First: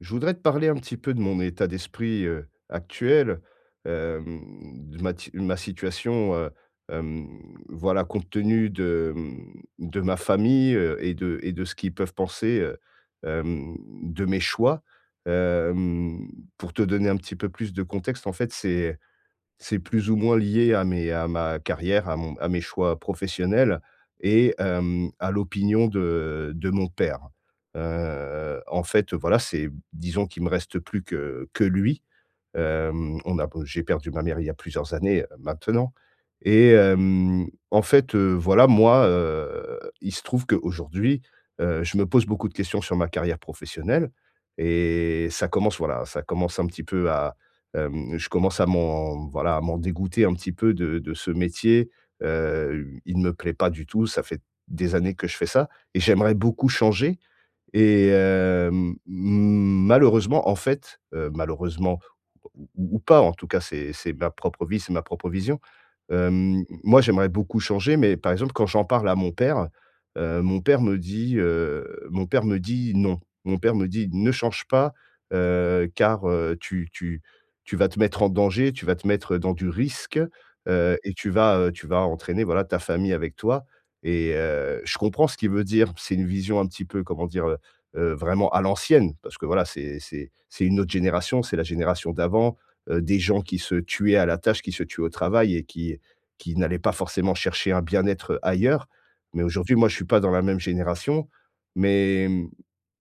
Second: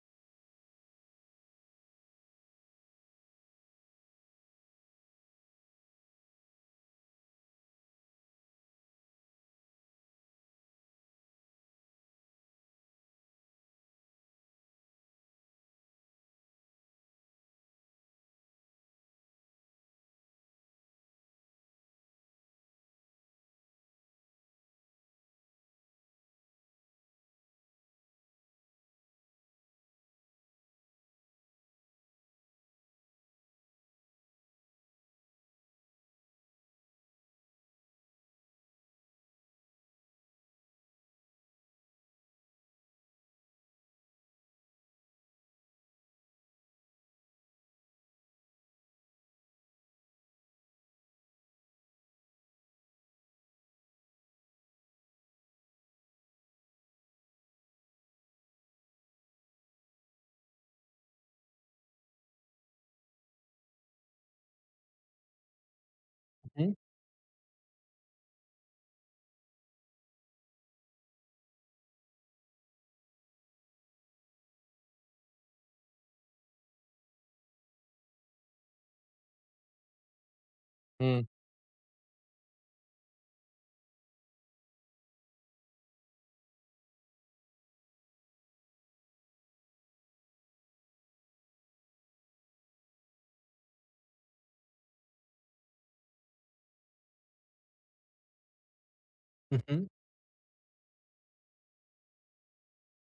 Je voudrais te parler un petit peu de mon état d'esprit, actuel, hem, de ma situation, hem, voilà, compte tenu de, de ma famille, et de ce qu'ils peuvent penser, hem, de mes choix. Hem, pour te donner un petit peu plus de contexte, en fait, c'est plus ou moins lié à mes à ma carrière, à mon à mes choix professionnels et à l'opinion de mon père. En fait, voilà, c'est, disons qu'il me reste plus que lui. On a Bon, j'ai perdu ma mère il y a plusieurs années, maintenant, et en fait, voilà, moi, il se trouve qu'aujourd'hui, je me pose beaucoup de questions sur ma carrière professionnelle et ça commence, voilà, ça commence un petit peu à, je commence à m'en dégoûter un petit peu de ce métier. Il ne me plaît pas du tout, ça fait des années que je fais ça et j'aimerais beaucoup changer et malheureusement, en fait, malheureusement ou pas, en tout cas, c'est ma propre vie, c'est ma propre vision. Mmh. Moi, j'aimerais beaucoup changer, mais par exemple, quand j'en parle à mon père, mon père me dit: «Non». Mon père me dit: «Ne change pas, car, tu vas te mettre en danger, tu vas te mettre dans du risque, et Mmh. tu vas entraîner, voilà, ta famille avec toi.» Et je comprends ce qu'il veut dire. C'est une vision un petit peu, comment dire, vraiment à l'ancienne, parce que voilà, c'est une autre génération, c'est la génération d'avant, des gens qui se tuaient à la tâche, qui se tuaient au travail et qui n'allaient pas forcément chercher un bien-être ailleurs. Mais Mmh aujourd'hui, mh. moi, je suis pas dans la même génération, mais,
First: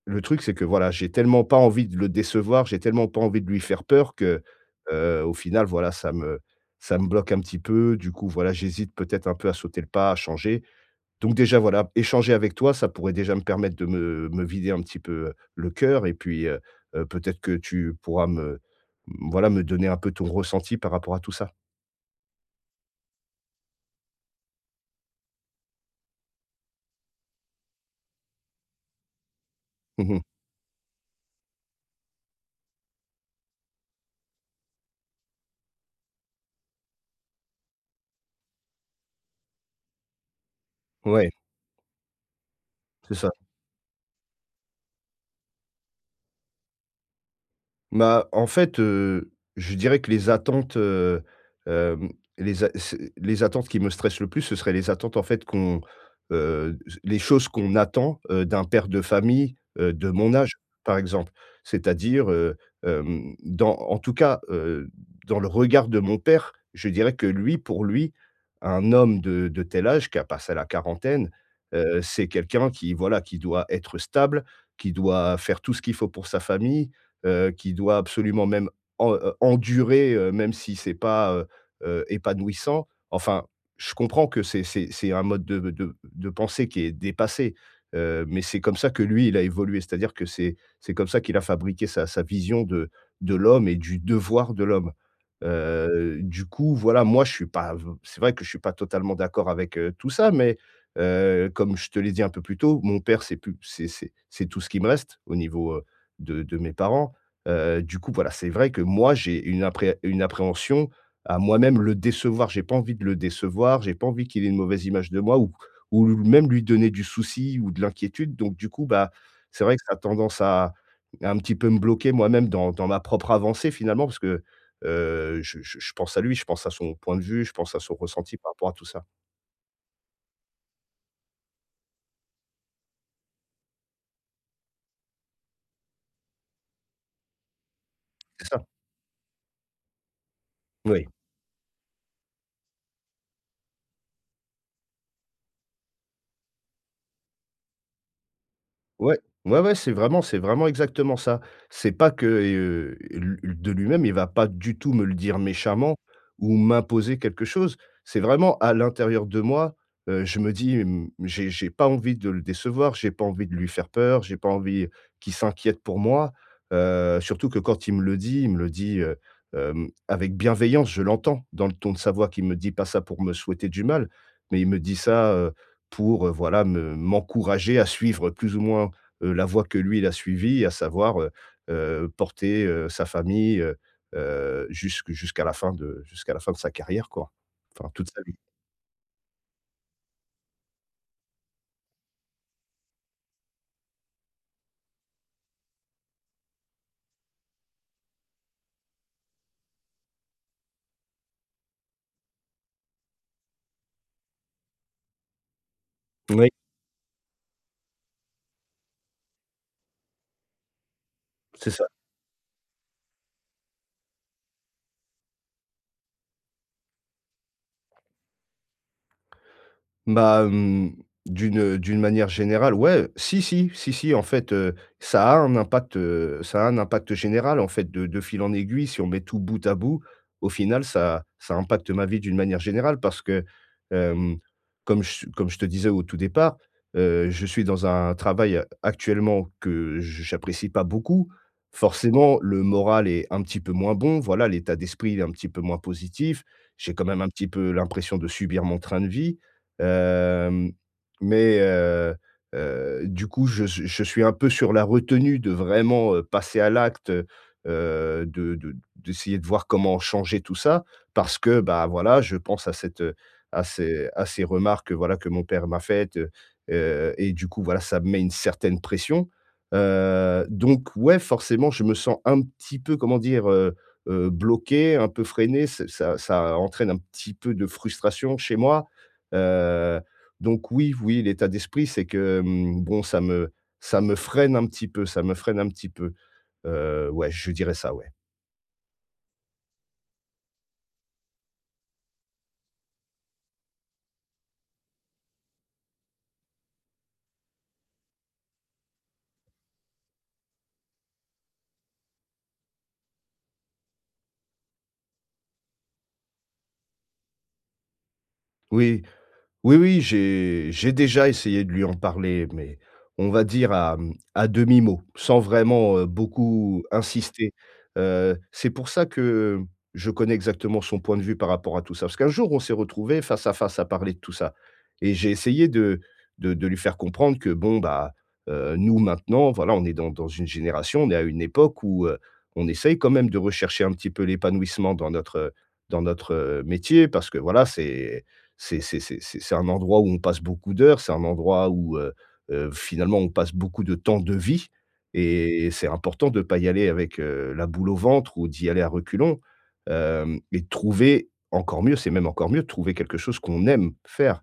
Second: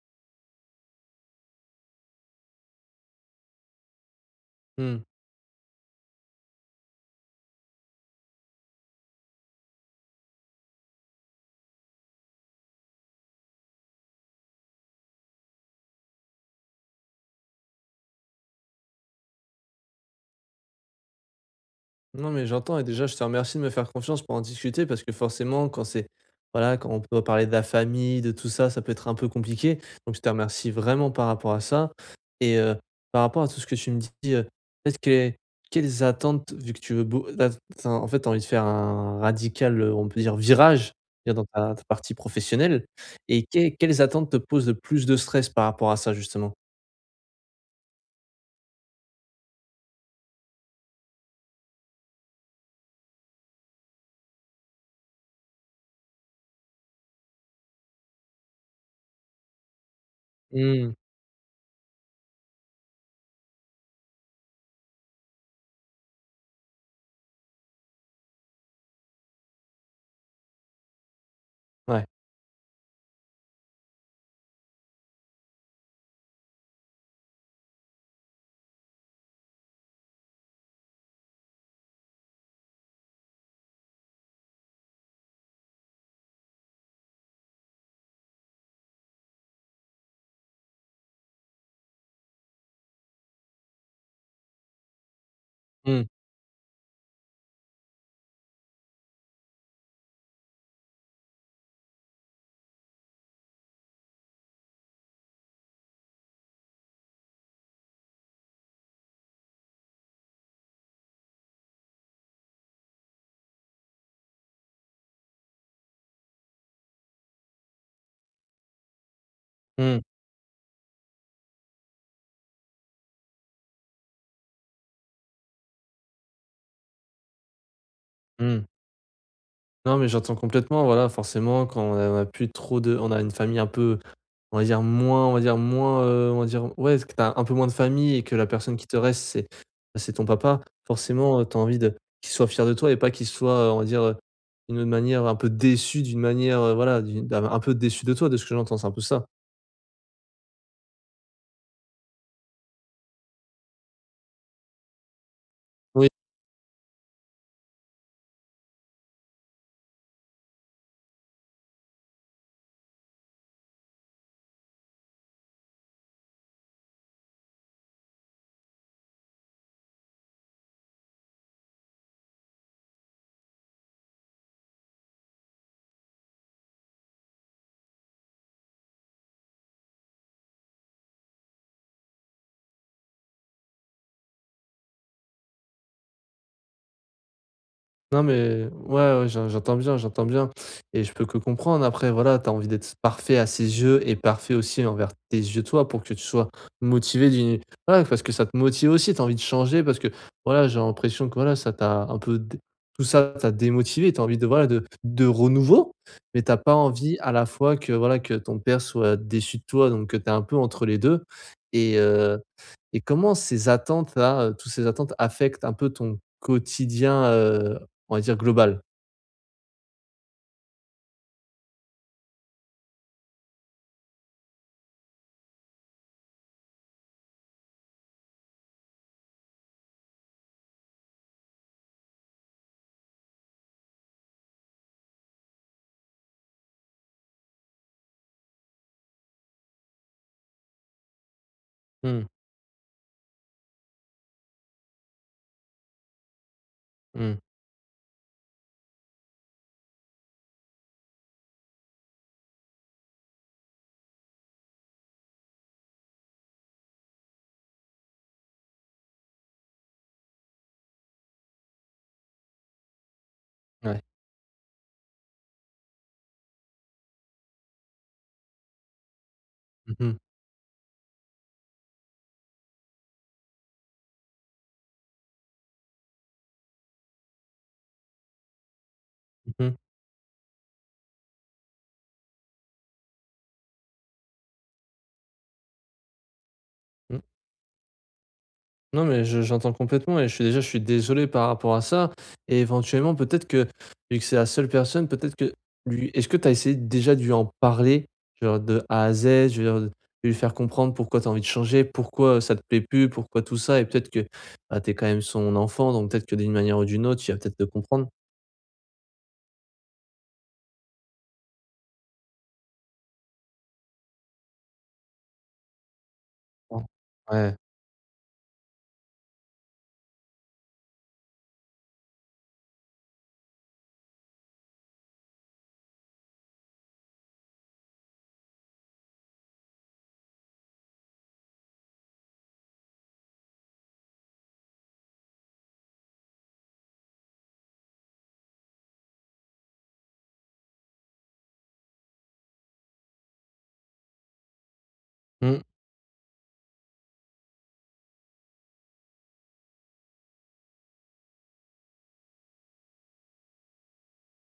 le truc, c'est que voilà, j'ai tellement pas envie de le décevoir, j'ai tellement pas envie de lui faire peur que, Mmh. Au final, voilà, ça me bloque un petit peu. Du coup, voilà, j'hésite peut-être un peu à sauter le pas, à changer, donc déjà, voilà, échanger avec toi, ça pourrait déjà me permettre de me vider un petit peu le cœur et puis, peut-être que tu pourras me, mmh, voilà, me donner un peu ton ressenti par rapport à tout ça. Non, mais j'entends et déjà je te remercie de me faire confiance pour en discuter parce que forcément quand c'est voilà, quand on peut parler de la famille, de tout ça, ça peut être un peu compliqué. Donc je Mmh. te remercie vraiment par rapport à ça et par rapport à tout ce que tu me dis, heu, peut-être qué quelles attentes vu que tu veux beau là tu en fait tu envie de faire un radical, on peut dire virage, Ouais, dire dans ta partie professionnelle c'est ça. et qué quelles attentes te posent le plus de stress par rapport à ça justement? Bah, en fait, je dirais que les attentes, hem, les a c'est les attentes qui me stressent le plus, ce seraient les attentes, en fait, qu'on, les choses qu'on attend, d'un père de famille, de mon âge, Mmh. par exemple. C'est-à-dire, dans en tout cas, dans le regard de mon père, je dirais que lui, pour lui, un homme de tel âge, qui a passé la quarantaine, Ouais. c'est quelqu'un qui, voilà, qui doit être stable, qui doit faire tout ce qu'il faut pour sa famille, qui doit absolument même en endurer, même si c'est pas, épanouissant. Enfin, je comprends que c'est un mode de pensée qui est dépassé, mais c'est comme ça que lui, il a évolué. C'est-à-dire que c'est comme ça qu'il a fabriqué sa vision de l'homme et du devoir de l'homme. Mmh. Du coup, voilà, moi, je suis pas c'est vrai que je suis pas totalement d'accord avec, tout ça, mais comme je te l'ai dit un peu plus tôt, mon père, c'est plus c'est tout ce qui me reste au niveau, de mes parents. Du coup, voilà, c'est vrai que moi, j'ai une appréhension à moi-même le décevoir. J'ai pas envie de le décevoir, j'ai pas envie qu'il ait une mauvaise image de moi ou même lui donner du souci ou de l'inquiétude. Donc du coup, bah, c'est vrai que ça a Mmh. tendance à un petit peu me bloquer moi-même dans ma propre avancée finalement, parce que, je pense à lui, je pense à son point de vue, je pense à son ressenti par Mmh. rapport à tout ça. Non, mais j'entends complètement, voilà, forcément, quand on a plus trop de on a une famille un peu, on va dire moins on va dire moins, on va dire ouais, que t'as un peu moins de famille et que C'est la ça. personne qui te reste, c'est bah, c'est ton papa, Oui. forcément, tu envie de qu'il soit fier de toi et pas qu'il soit, on va dire, d'une manière un peu déçu, d'une manière, voilà, d'une d'un un peu déçu de toi, de ce que j'entends, c'est un peu Ouais, ça? ouais, ouais, c'est vraiment exactement ça. C'est pas que, lu de lui-même, il va pas du tout me le dire méchamment ou m'imposer quelque chose. C'est vraiment à l'intérieur de moi, je me dis, j'ai pas envie de le décevoir, j'ai pas envie de lui faire peur, j'ai pas envie qu'il s'inquiète pour moi. Surtout que quand il me le dit, avec bienveillance, je l'entends dans le ton de sa voix qu'il me dit pas ça pour me souhaiter du mal, mais il me dit ça, pour, voilà, me m'encourager à suivre plus ou moins la voie que lui, il a suivie, à savoir, porter, sa famille, jusque jusqu'à la fin de sa carrière, quoi. Enfin, toute sa Non vie. mais ouais, ouais, j'entends bien et je peux que comprendre. Après voilà, tu as envie d'être parfait à ses yeux et parfait aussi envers tes yeux, toi, pour que tu sois motivé d'une voilà, parce que ça te motive aussi, tu as envie de changer parce que voilà, j'ai l'impression que voilà, ça t'a un peu dé tout ça t'a démotivé, tu as envie de voilà, de renouveau, mais Oui, t'as pas envie à la fois que voilà, que ton père soit déçu de toi donc tu es un peu entre les 2 c'est ça. et euh, et comment ces attentes-là, toutes ces attentes affectent un peu ton quotidien, on va dire global? Bah, d'une manière générale, ouais, si, si, si, si, en fait, ça a un impact général, en fait, de fil en aiguille. Si on met tout bout à bout, au final, ça impacte ma vie d'une manière générale parce que, hem, comme je te disais au tout départ, je suis dans un travail actuellement que j'apprécie pas beaucoup. Mmh, Forcément, le moral est un petit peu moins bon, voilà, l'état d'esprit, il est un petit peu moins positif. J'ai quand même un mmh, petit peu l'impression de subir mon train de vie. Hem, mais du coup, je suis un peu sur la retenue de vraiment, passer à l'acte, de d'essayer de voir comment changer tout ça parce que, bah, voilà, je pense à cette, ouais. À ces remarques, voilà, que mon père m'a faites, et du coup, voilà, ça me met une certaine pression. Mmh mh, Donc ouais, forcément, je me sens un petit peu, comment dire, bloqué, un peu freiné. Ç ça ça entraîne un petit peu de frustration chez moi. mmh Heu, donc oui, oui, l'état d'esprit, c'est que, bon, ça me freine un petit peu, ça me freine un petit peu. Mmh. Ouais, je dirais ça, ouais. Non, mais je j'entends complètement et je suis déjà je suis désolé par rapport à ça et éventuellement, peut-être que vu que c'est la seule personne, peut-être que lui est-ce que tu as essayé déjà de lui en parler? Genre de A à Z, je veux dire, de lui faire comprendre pourquoi tu as envie de changer, pourquoi, ça te plaît plus, pourquoi tout ça et peut-être que, bah, tu es quand même son enfant, donc peut-être que d'une manière ou d'une autre, il va peut-être te comprendre? Oui. Oui, oui, j'ai déjà essayé de lui en parler, mais on va dire à, à demi-mot, sans vraiment, beaucoup insister. Ouais. C'est pour ça que je connais exactement son point de vue par rapport à tout ça. Parce qu'un jour, on s'est retrouvés face à face à parler de tout ça et j'ai essayé de lui faire comprendre que bon, bah, nous maintenant, voilà, on est dans une génération, on est à une époque où, on essaye quand même de rechercher un petit peu l'épanouissement dans notre, métier parce que voilà, c'est un endroit où on passe beaucoup d'heures, c'est un endroit où, finalement, on passe beaucoup de temps de vie Mmh. et c'est important de ne pas y aller avec, la boule au ventre ou d'y aller à reculons, hem et de trouver encore mieux, c'est même encore mieux de trouver quelque chose qu'on aime faire.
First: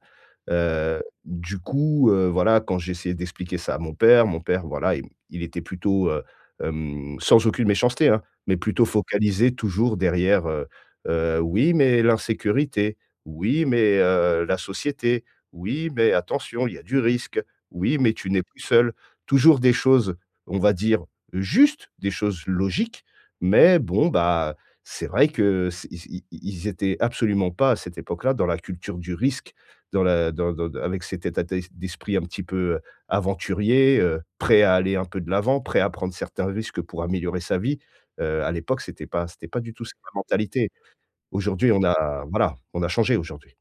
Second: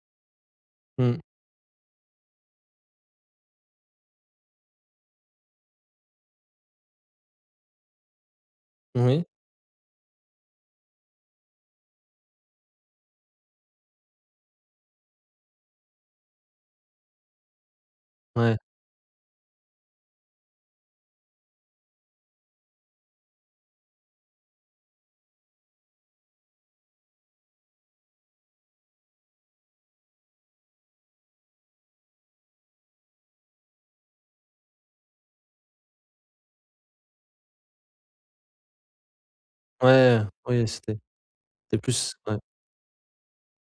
Mmh. Du coup, voilà, quand j'essayais d'expliquer ça à mon père, voilà, il était plutôt, sans aucune méchanceté, hein, mais plutôt Oui. focalisé toujours derrière, «Oui, mais l'insécurité, oui, mais la société. Oui, mais attention, il y a du risque. Oui, mais tu n'es Ouais. plus seul.» Toujours des choses, on va dire, justes, des choses logiques, mais bon, bah, c'est vrai que c'est ils ils ils étaient absolument pas à cette époque-là dans la culture du risque, dans la dans dans avec cet état d'esprit un petit peu aventurier, prêt à aller un peu de l'avant, prêt à prendre certains risques pour améliorer sa vie. À l'époque, c'était pas du tout cette Ouais, oui, mentalité. Aujourd'hui, c'était on plus a ouais. voilà, on a changé aujourd'hui.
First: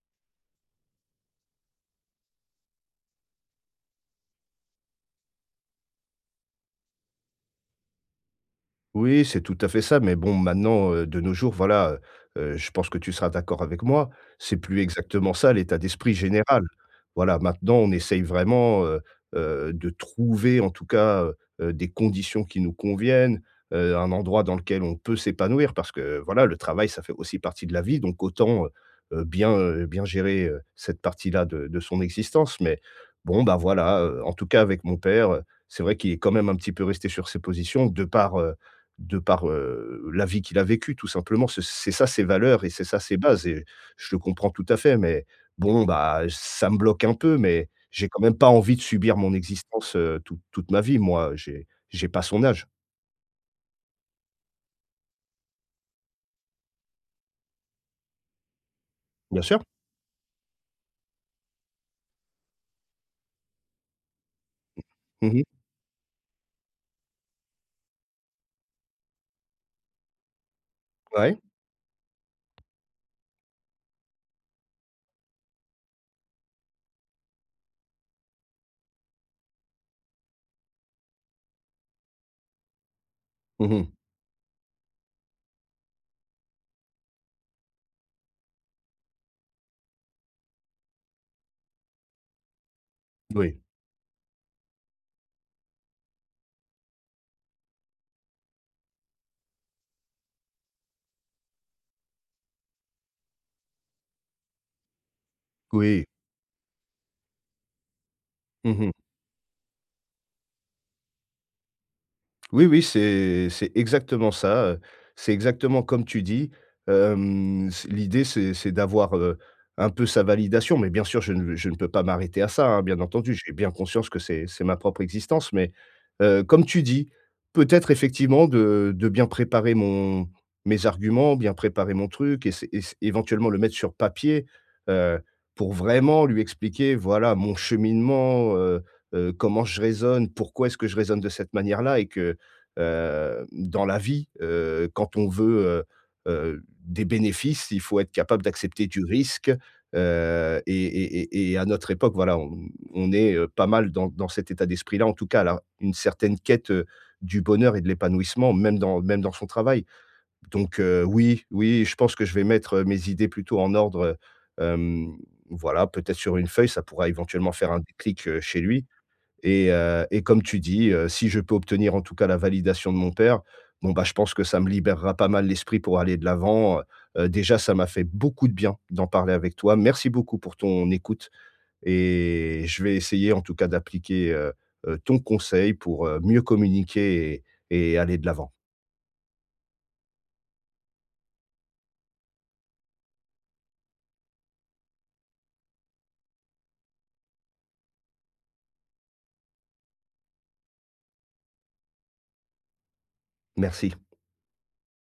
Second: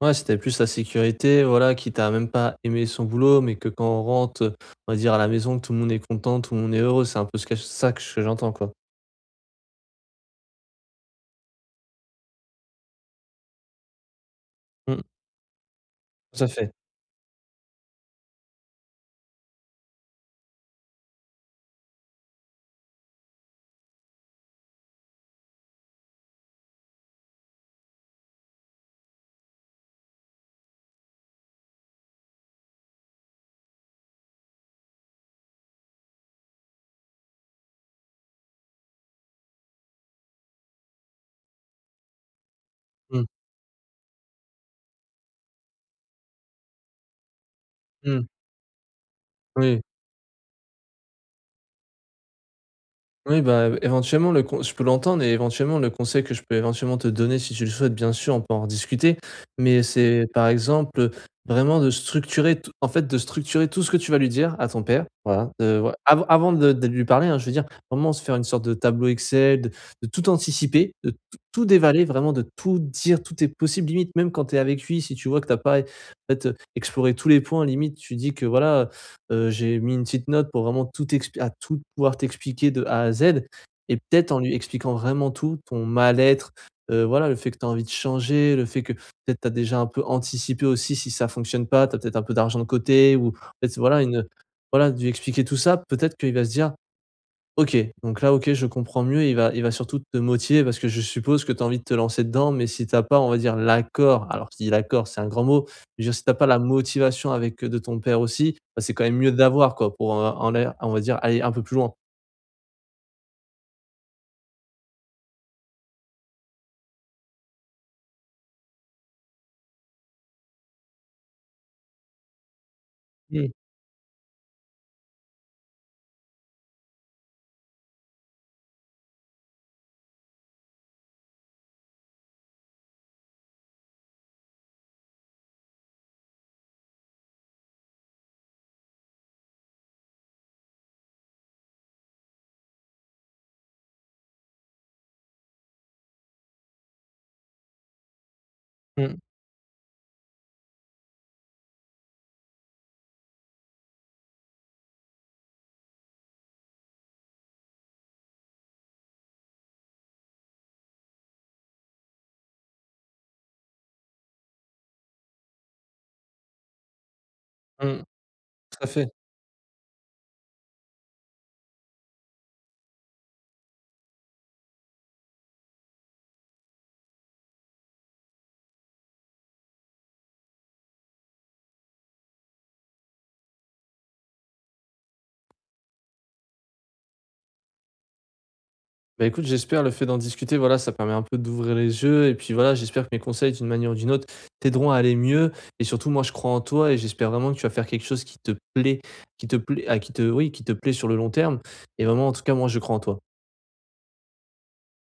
Ouais, c'était plus la sécurité, voilà, quitte à même pas aimer son boulot, mais que quand on rentre, on va dire à la maison, tout le monde est content, tout le monde est heureux. C'est un peu ce que ça que j'entends, quoi. Oui, c'est tout à fait ça, mais bon, maintenant, de nos jours, voilà, je pense que tu seras d'accord avec moi, c'est plus Mmh. exactement ça, l'état d'esprit Tout à général. fait. Voilà, maintenant, on essaye vraiment, de trouver en tout cas, des conditions qui nous conviennent, un endroit dans lequel on peut s'épanouir parce que voilà, le travail, ça fait aussi partie de la vie, donc autant, bien, bien gérer, cette partie-là de son existence, mais bon, bah, voilà, en tout cas avec mon père, c'est vrai qu'il est quand même un petit peu resté sur ses positions de par, la vie qu'il a vécue tout simplement. C'est ça ses valeurs et c'est ça ses Mmh. bases et je le comprends tout à fait, mais bon, bah, ça me bloque un peu, mais j'ai quand Mmh. même pas envie de subir mon Oui. existence, toute toute ma vie, moi. J'ai pas son âge. Oui, bah, éventuellement le con je peux l'entendre et éventuellement le conseil que je peux éventuellement te donner si tu le souhaites bien sûr, on peut en rediscuter, Bien sûr. mais c'est par exemple, vraiment de structurer tout ce que tu vas lui dire à ton père, Mmh. voilà, voi avant de lui parler, hein, je veux dire, vraiment se faire une sorte de tableau Excel, de tout anticiper, de t Ouais. tout dévaler, vraiment de tout dire, tout est possible, limite même quand tu es avec lui, si tu vois que tu as pas, en fait, exploré tous les points, limite tu dis que voilà, j'ai mis une petite note pour vraiment tout expli à tout pouvoir t'expliquer de A à Z Mmh. et peut-être en lui expliquant vraiment tout, ton mal-être, voilà, le fait que tu as envie de changer, le fait que peut-être tu as déjà un peu anticipé aussi si ça fonctionne pas, tu as peut-être un peu d'argent de côté ou Oui. peut-être voilà une voilà, de lui expliquer tout ça, peut-être qu'il va se dire: OK, donc là, OK, je comprends mieux. Il va surtout te motiver parce que je suppose que tu as envie de te lancer dedans, mais si t'as pas, on va dire l'accord, alors je dis l'accord, c'est un grand mot, mais Oui. je veux dire si t'as pas la motivation avec, de ton père aussi, bah, Mmh. c'est quand même mieux d'avoir quoi pour, en l'air on va dire aller un peu plus loin. Oui, oui, c'est exactement ça, c'est exactement comme tu dis. Hem, c l'idée, c'est d'avoir, un peu sa validation, mais bien sûr, je ne peux pas m'arrêter à ça, hein, bien entendu. Mmh, J'ai bien conscience que c'est ma propre existence, mais, comme tu dis, peut-être effectivement de bien préparer mon mes arguments, bien préparer mon truc et c'est éventuellement le mettre sur papier, heu, pour vraiment lui expliquer, voilà, mon cheminement, comment je raisonne, pourquoi est-ce que je raisonne de cette manière-là et que dans la vie, quand on veut, des bénéfices, il faut être capable d'accepter du mmh, risque, et à notre époque, voilà, on est, pas mal dans cet état d'esprit-là, en tout cas, là, une certaine quête, du bonheur et de l'épanouissement, même dans, même dans son travail. Donc oui, oui, je pense que je vais mettre, mes idées plutôt en ordre, heu, voilà, peut-être sur une feuille, ça pourra éventuellement faire un mmh, déclic, chez tout lui. à fait. Et comme tu dis, si je peux obtenir en tout cas la validation de mon père, bon, bah, je pense que ça me libérera pas mal l'esprit pour aller de l'avant, déjà ça m'a fait beaucoup de bien d'en parler avec toi. Merci beaucoup pour ton écoute et je vais essayer en tout cas d'appliquer, ton conseil pour, mieux communiquer et aller de l'avant. Bah, écoute, j'espère le fait d'en discuter, voilà, ça permet un peu d'ouvrir les yeux et puis voilà, j'espère que mes conseils d'une manière ou d'une autre t'aideront à aller mieux et surtout moi je crois en toi et j'espère vraiment que tu vas faire quelque chose qui te plaît, ah, qui te oui, qui te plaît sur le long terme et vraiment en tout cas moi je crois en toi. Merci.